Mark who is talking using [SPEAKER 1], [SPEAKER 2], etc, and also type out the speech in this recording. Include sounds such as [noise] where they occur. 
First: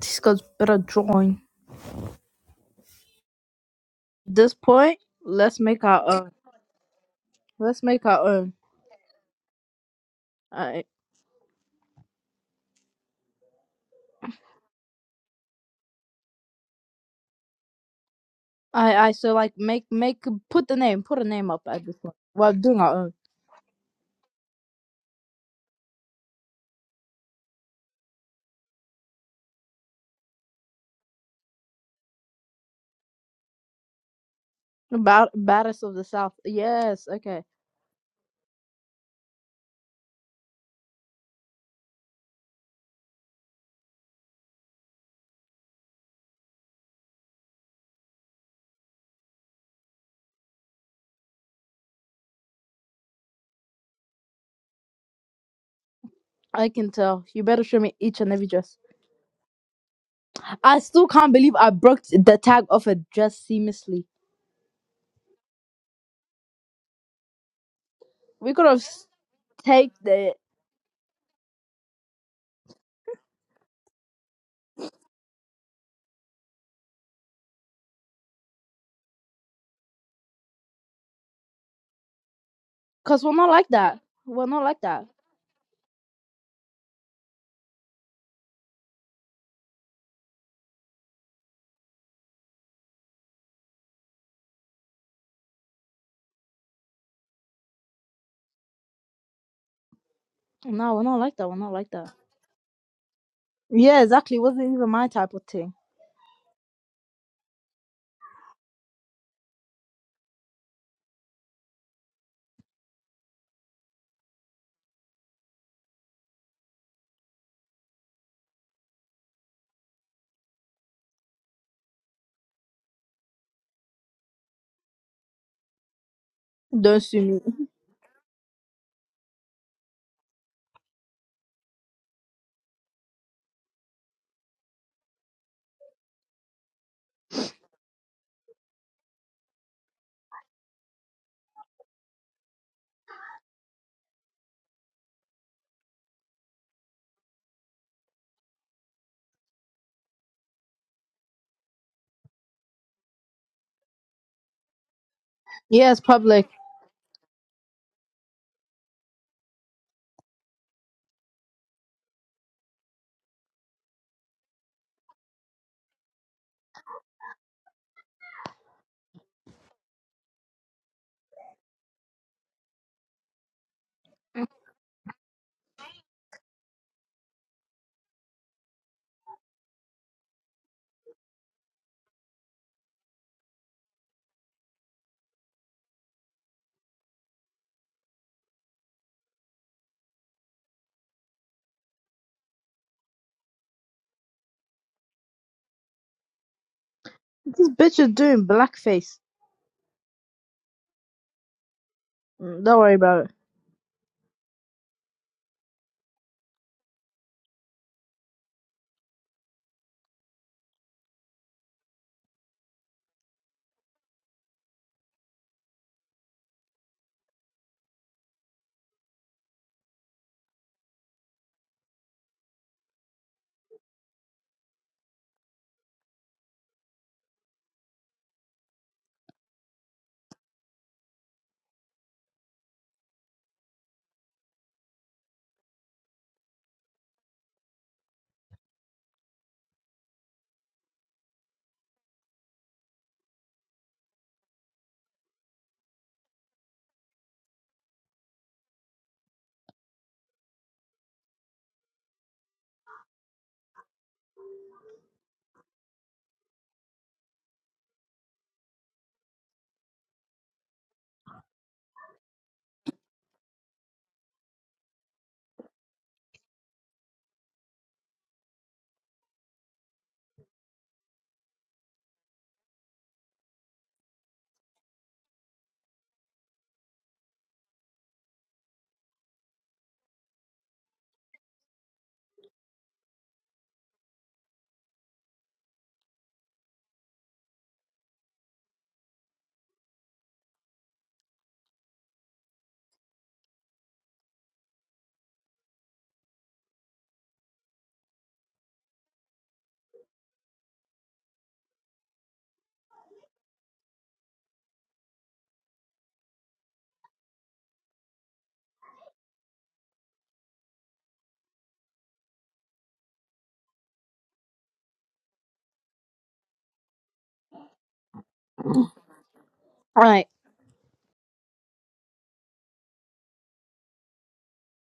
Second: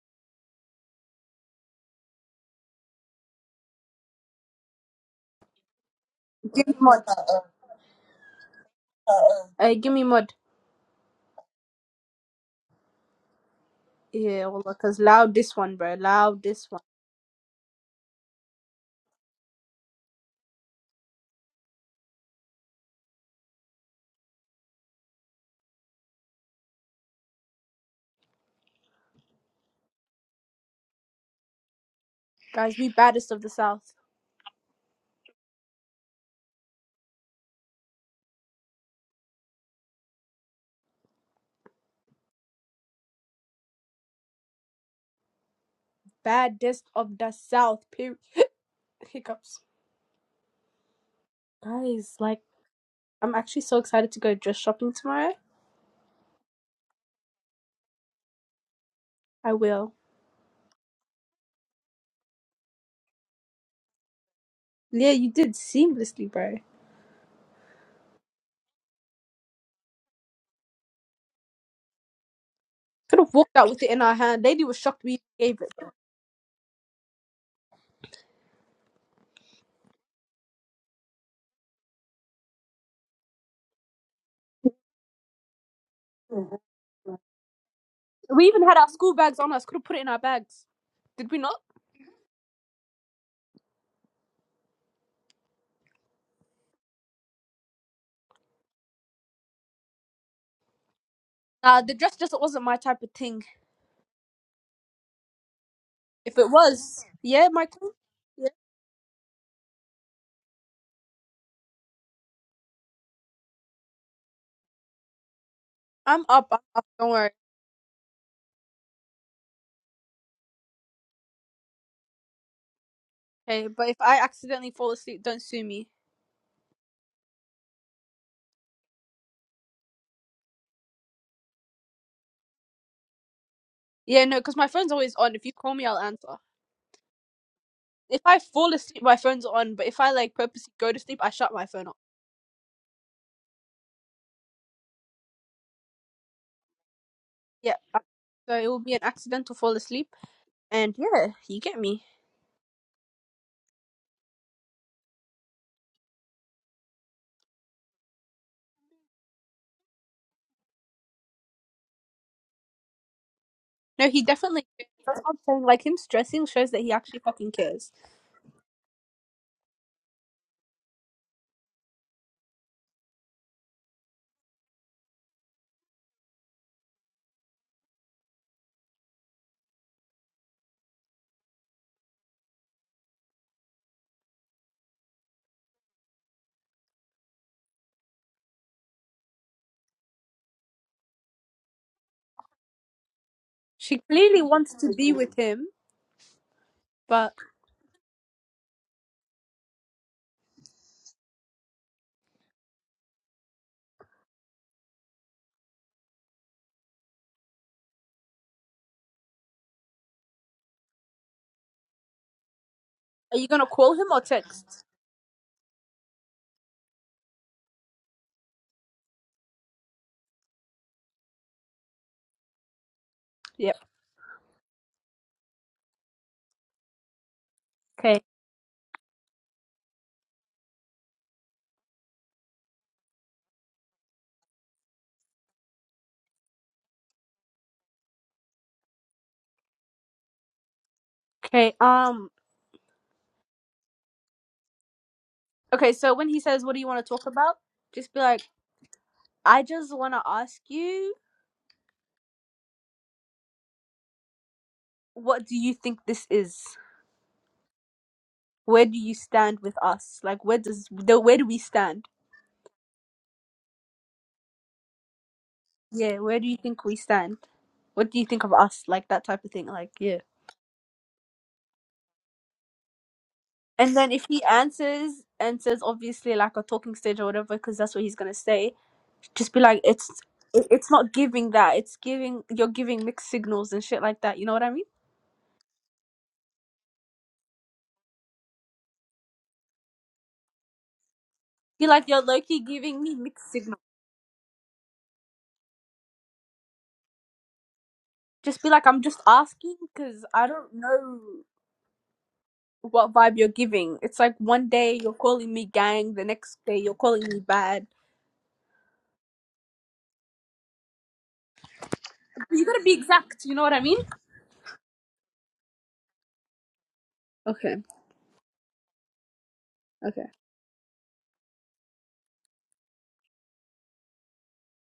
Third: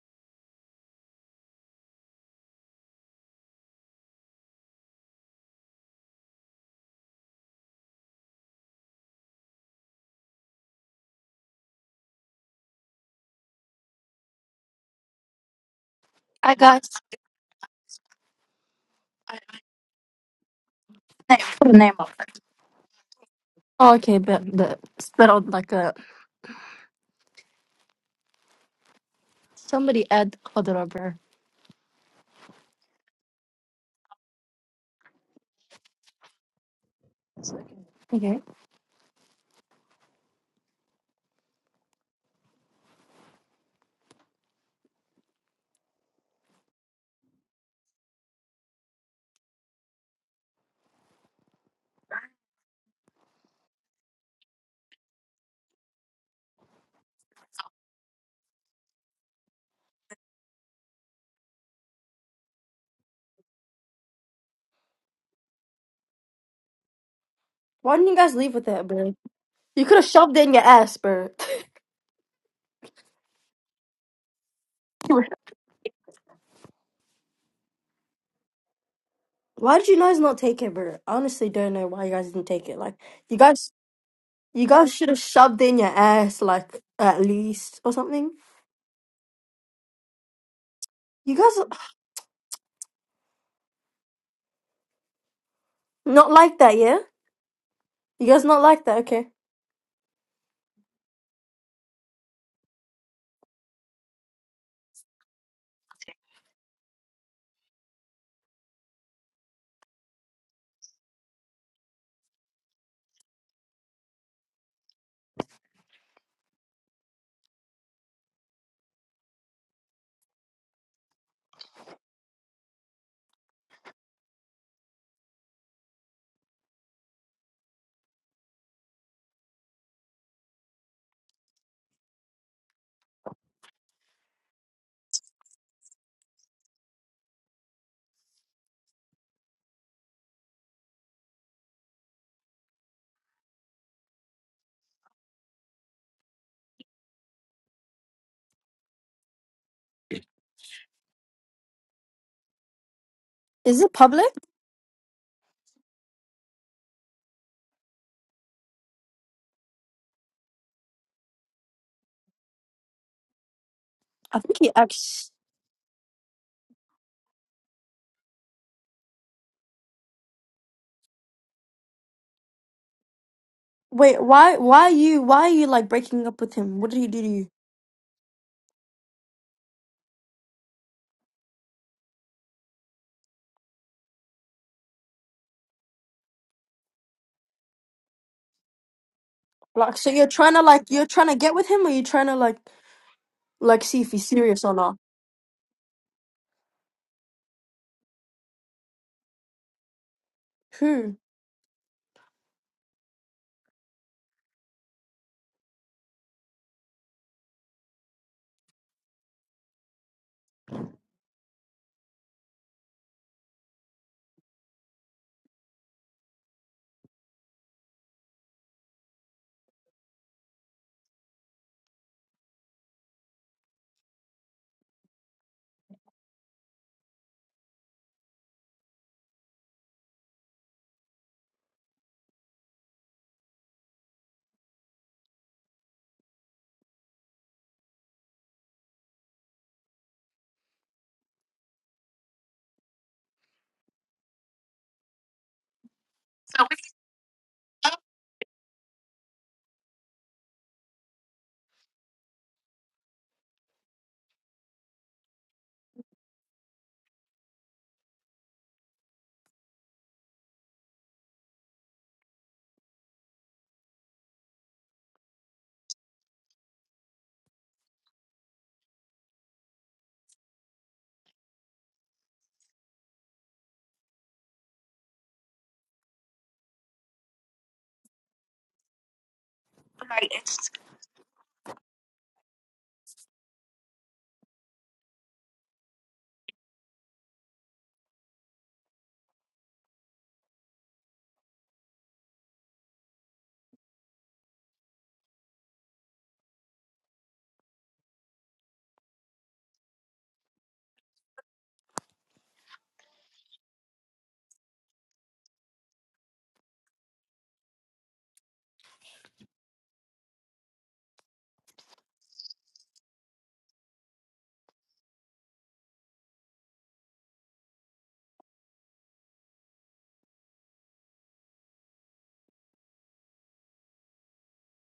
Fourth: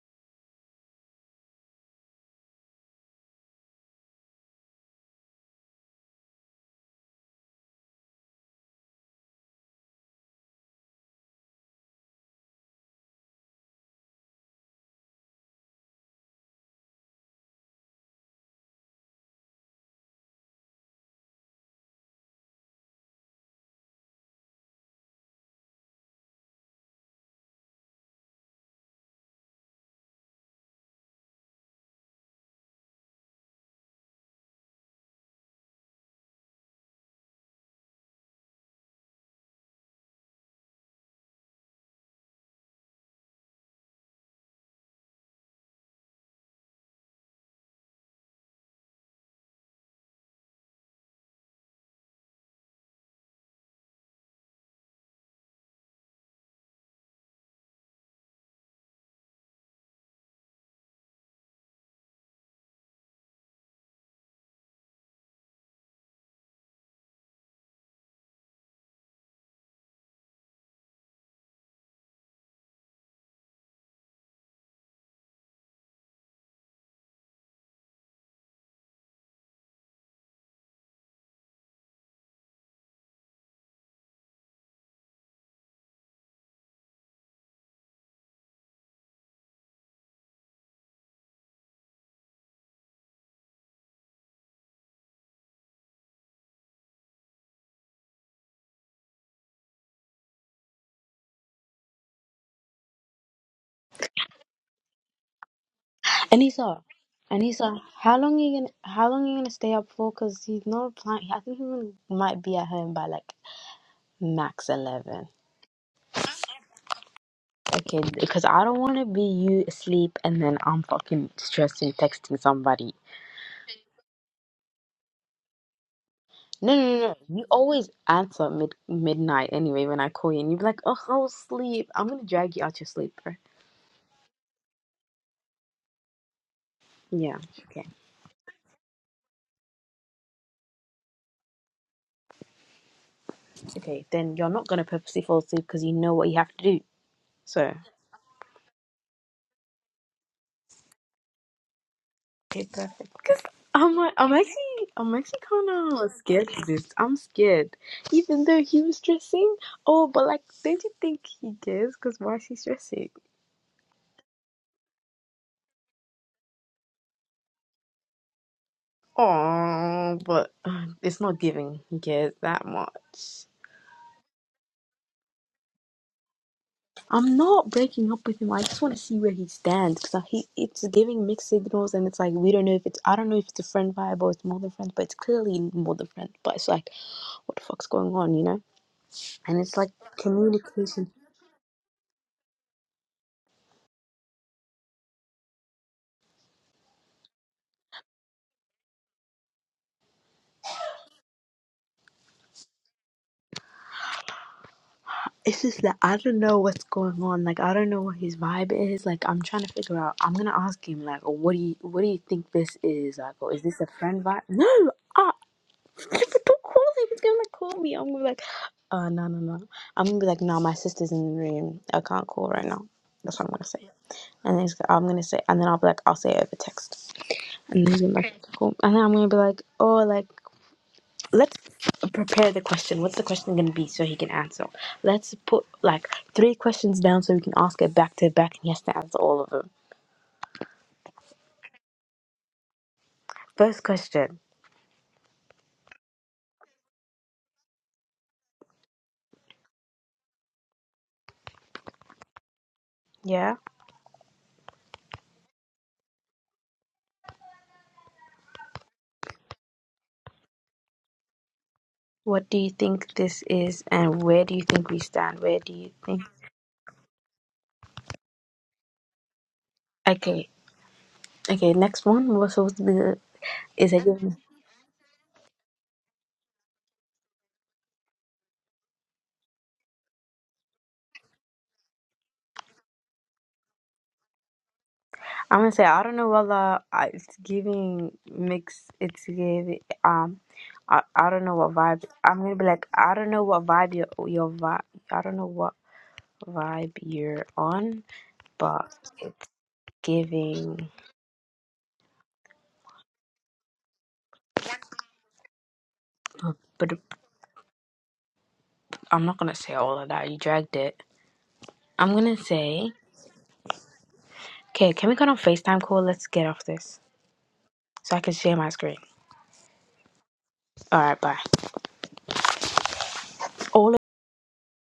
[SPEAKER 1] These guys better join. At this point, let's make our own.
[SPEAKER 2] Give me mod.
[SPEAKER 1] Let's make our own.
[SPEAKER 2] Uh, give me mod.
[SPEAKER 1] I
[SPEAKER 2] Yeah, well, because loud this one, bro. Loud
[SPEAKER 3] I
[SPEAKER 2] this one.
[SPEAKER 3] got
[SPEAKER 1] I I so
[SPEAKER 3] I
[SPEAKER 1] like make make put the name put a
[SPEAKER 3] I can
[SPEAKER 1] name up
[SPEAKER 3] the
[SPEAKER 1] at
[SPEAKER 3] name
[SPEAKER 1] this
[SPEAKER 3] of
[SPEAKER 1] point.
[SPEAKER 3] it.
[SPEAKER 1] while doing our own.
[SPEAKER 3] Oh, okay, but the spit out like a somebody add other rubber.
[SPEAKER 2] Guys, we baddest of the South.
[SPEAKER 1] About baddest of the south. Yes, okay.
[SPEAKER 3] Okay.
[SPEAKER 2] Baddest of the South. Period. Hiccups. Guys, like, I'm actually so excited to go dress shopping tomorrow.
[SPEAKER 1] I can tell. You better show me each and every dress.
[SPEAKER 2] I will.
[SPEAKER 1] I still can't believe I broke the tag off a dress seamlessly.
[SPEAKER 2] Yeah, you did seamlessly, bro.
[SPEAKER 3] Why didn't you guys
[SPEAKER 1] We
[SPEAKER 3] leave
[SPEAKER 1] could
[SPEAKER 3] with
[SPEAKER 1] have
[SPEAKER 3] that,
[SPEAKER 1] s-
[SPEAKER 3] bro? You
[SPEAKER 1] take
[SPEAKER 3] could have
[SPEAKER 1] the
[SPEAKER 3] shoved it in your ass, bro.
[SPEAKER 2] Could have walked out with it in our hand. Lady was shocked we
[SPEAKER 3] [laughs]
[SPEAKER 2] gave it.
[SPEAKER 3] Why did you guys not take it, bro? I honestly don't know why you guys didn't take it. Like,
[SPEAKER 1] because we're
[SPEAKER 3] you
[SPEAKER 1] not like
[SPEAKER 3] guys,
[SPEAKER 1] that. We're not
[SPEAKER 3] you
[SPEAKER 1] like
[SPEAKER 3] guys
[SPEAKER 1] that.
[SPEAKER 3] should have shoved it in your ass,
[SPEAKER 2] Mhm.
[SPEAKER 3] like at least or something.
[SPEAKER 2] We even had our school bags on us. Could have put it in our bags. Did
[SPEAKER 3] You
[SPEAKER 2] we
[SPEAKER 3] guys
[SPEAKER 2] not?
[SPEAKER 3] are- not like that, yeah? You guys not like that? Okay.
[SPEAKER 1] No, we're not like that. We're not
[SPEAKER 2] Nah,
[SPEAKER 1] like
[SPEAKER 2] the
[SPEAKER 1] that.
[SPEAKER 2] dress just wasn't my type of thing.
[SPEAKER 1] Yeah, exactly. It wasn't even my type of thing.
[SPEAKER 2] If it
[SPEAKER 4] Anissa,
[SPEAKER 2] was, yeah, my
[SPEAKER 4] Anissa,
[SPEAKER 2] queen.
[SPEAKER 4] how long you
[SPEAKER 2] Yeah,
[SPEAKER 4] gonna how long you gonna stay up for? Cause he's not replying. I think he will- might be at home by like max eleven.
[SPEAKER 2] I'm up. I'm up. Don't worry.
[SPEAKER 4] Okay, because I don't want to be you asleep and then I'm fucking stressing texting somebody.
[SPEAKER 2] Okay, but if I accidentally fall asleep, don't sue me.
[SPEAKER 4] No, no,
[SPEAKER 1] Don't
[SPEAKER 4] no, no.
[SPEAKER 1] sue me.
[SPEAKER 4] You always answer mid midnight anyway when I call you, and you be like, "Oh, I was asleep." I'm gonna drag you out your sleep, bro.
[SPEAKER 2] Yeah, no, because my phone's always on. If you call me, I'll answer.
[SPEAKER 4] Yeah. Okay.
[SPEAKER 2] If I fall asleep, my phone's on. But if I like purposely go to sleep, I shut my phone off.
[SPEAKER 4] Okay. Then you're not gonna purposely fall asleep because you know what you have to do. So.
[SPEAKER 2] Yeah, I- so it will be an accidental fall asleep. And yeah, you get me.
[SPEAKER 4] Okay, perfect. because
[SPEAKER 3] Is it
[SPEAKER 4] I'm like,
[SPEAKER 3] public?
[SPEAKER 4] I'm actually, I'm actually
[SPEAKER 1] Yeah,
[SPEAKER 4] kind
[SPEAKER 1] it's
[SPEAKER 4] of scared
[SPEAKER 1] public.
[SPEAKER 4] of this. I'm scared, even though he was stressing. Oh, but like, don't you think he cares? Because why is he stressing?
[SPEAKER 2] No, he
[SPEAKER 3] I think
[SPEAKER 2] definitely.
[SPEAKER 3] he
[SPEAKER 2] cares. That's what
[SPEAKER 3] acts.
[SPEAKER 2] I'm saying. Like him stressing shows that he actually fucking cares.
[SPEAKER 4] Oh, but uh, it's not giving. He cares that much.
[SPEAKER 3] Wait, why? Why are you? Why are you like breaking up with him? What did he do to
[SPEAKER 4] I'm
[SPEAKER 3] you?
[SPEAKER 4] not breaking up with him. I just want to see where he stands because he it's giving mixed signals, and it's like we don't know if it's I don't know if it's a friend vibe or it's more than friends, but it's clearly more than friends. But it's like, what the fuck's going on, you know? And it's like
[SPEAKER 3] Like, so you're trying to like
[SPEAKER 4] communication.
[SPEAKER 3] you're trying to get with him, or you're trying to like like
[SPEAKER 2] She
[SPEAKER 3] see if he's
[SPEAKER 2] clearly
[SPEAKER 3] serious or
[SPEAKER 2] wants to
[SPEAKER 3] not?
[SPEAKER 2] be with him, but
[SPEAKER 1] This bitch is doing blackface.
[SPEAKER 3] Who?
[SPEAKER 1] Mm, Don't worry about it.
[SPEAKER 4] It's just that I don't know what's going on. Like I don't know what his vibe is. Like I'm trying to figure out. I'm gonna ask him. Like, "Oh, what do you what do you think this is? Like,
[SPEAKER 2] are you
[SPEAKER 4] or is
[SPEAKER 2] gonna
[SPEAKER 4] this a
[SPEAKER 2] call him or
[SPEAKER 4] friend vibe? No,
[SPEAKER 2] text?
[SPEAKER 4] ah, [laughs] don't call him. He's gonna like call me. I'm gonna be like, uh, no, no, no. I'm gonna be like, no, my sister's in the room. I can't call right now. That's what I'm gonna
[SPEAKER 2] Yep.
[SPEAKER 4] say. And then he's, I'm gonna say, and then I'll be like, I'll say it over text. And then he's gonna be
[SPEAKER 2] Okay.
[SPEAKER 4] like, cool. And then I'm gonna be like, oh, like let's prepare the question. What's the question going to be so he can answer? Let's put like three questions down so we can ask it back to back and he has to answer all of them.
[SPEAKER 2] Okay. Um.
[SPEAKER 4] First question,
[SPEAKER 2] Okay. So when he says, "What do you want to talk about?" Just be like, "I just want to ask you."
[SPEAKER 4] yeah?
[SPEAKER 2] what do you think this is? Where do you stand with us? Like, where does the where do we stand?
[SPEAKER 4] What do you think this is and where do you think we stand? Where do you
[SPEAKER 2] Yeah,
[SPEAKER 4] think?
[SPEAKER 2] where do you think we stand? What do you think of us? Like that type of thing. Like, yeah.
[SPEAKER 4] Okay, okay, next one. What's supposed to be the. Is
[SPEAKER 2] And
[SPEAKER 4] it
[SPEAKER 2] then if
[SPEAKER 4] giving?
[SPEAKER 2] he answers and says obviously like a talking stage or whatever, because that's what he's gonna say, just be like, it's it, it's not giving that. It's giving you're giving mixed signals and shit like that. You know what I mean?
[SPEAKER 4] I'm gonna say I don't know. Wallah, I- it's giving mixed. It's giving um, I, I don't know what
[SPEAKER 2] Be
[SPEAKER 4] vibe.
[SPEAKER 2] like you're
[SPEAKER 4] I'm
[SPEAKER 2] low
[SPEAKER 4] gonna
[SPEAKER 2] key
[SPEAKER 4] be like
[SPEAKER 2] giving
[SPEAKER 4] I
[SPEAKER 2] me
[SPEAKER 4] don't know
[SPEAKER 2] mixed
[SPEAKER 4] what
[SPEAKER 2] signals.
[SPEAKER 4] vibe your your vibe. I don't know what. vibe you're on,
[SPEAKER 2] Just be like,
[SPEAKER 4] but
[SPEAKER 2] I'm just
[SPEAKER 4] it's
[SPEAKER 2] asking because I don't
[SPEAKER 4] giving.
[SPEAKER 2] know. what vibe you're giving. It's like one day you're calling me gang, the next day
[SPEAKER 4] But
[SPEAKER 2] you're calling me bad.
[SPEAKER 4] I'm not gonna say all of that. You dragged it. I'm gonna
[SPEAKER 2] You gotta
[SPEAKER 4] say,
[SPEAKER 2] be exact, you know what I mean?
[SPEAKER 4] okay, can we get on Facetime call? Let's get off this
[SPEAKER 2] Okay,
[SPEAKER 4] so I can share my screen.
[SPEAKER 2] okay.
[SPEAKER 1] Alright.
[SPEAKER 4] All right, bye. All.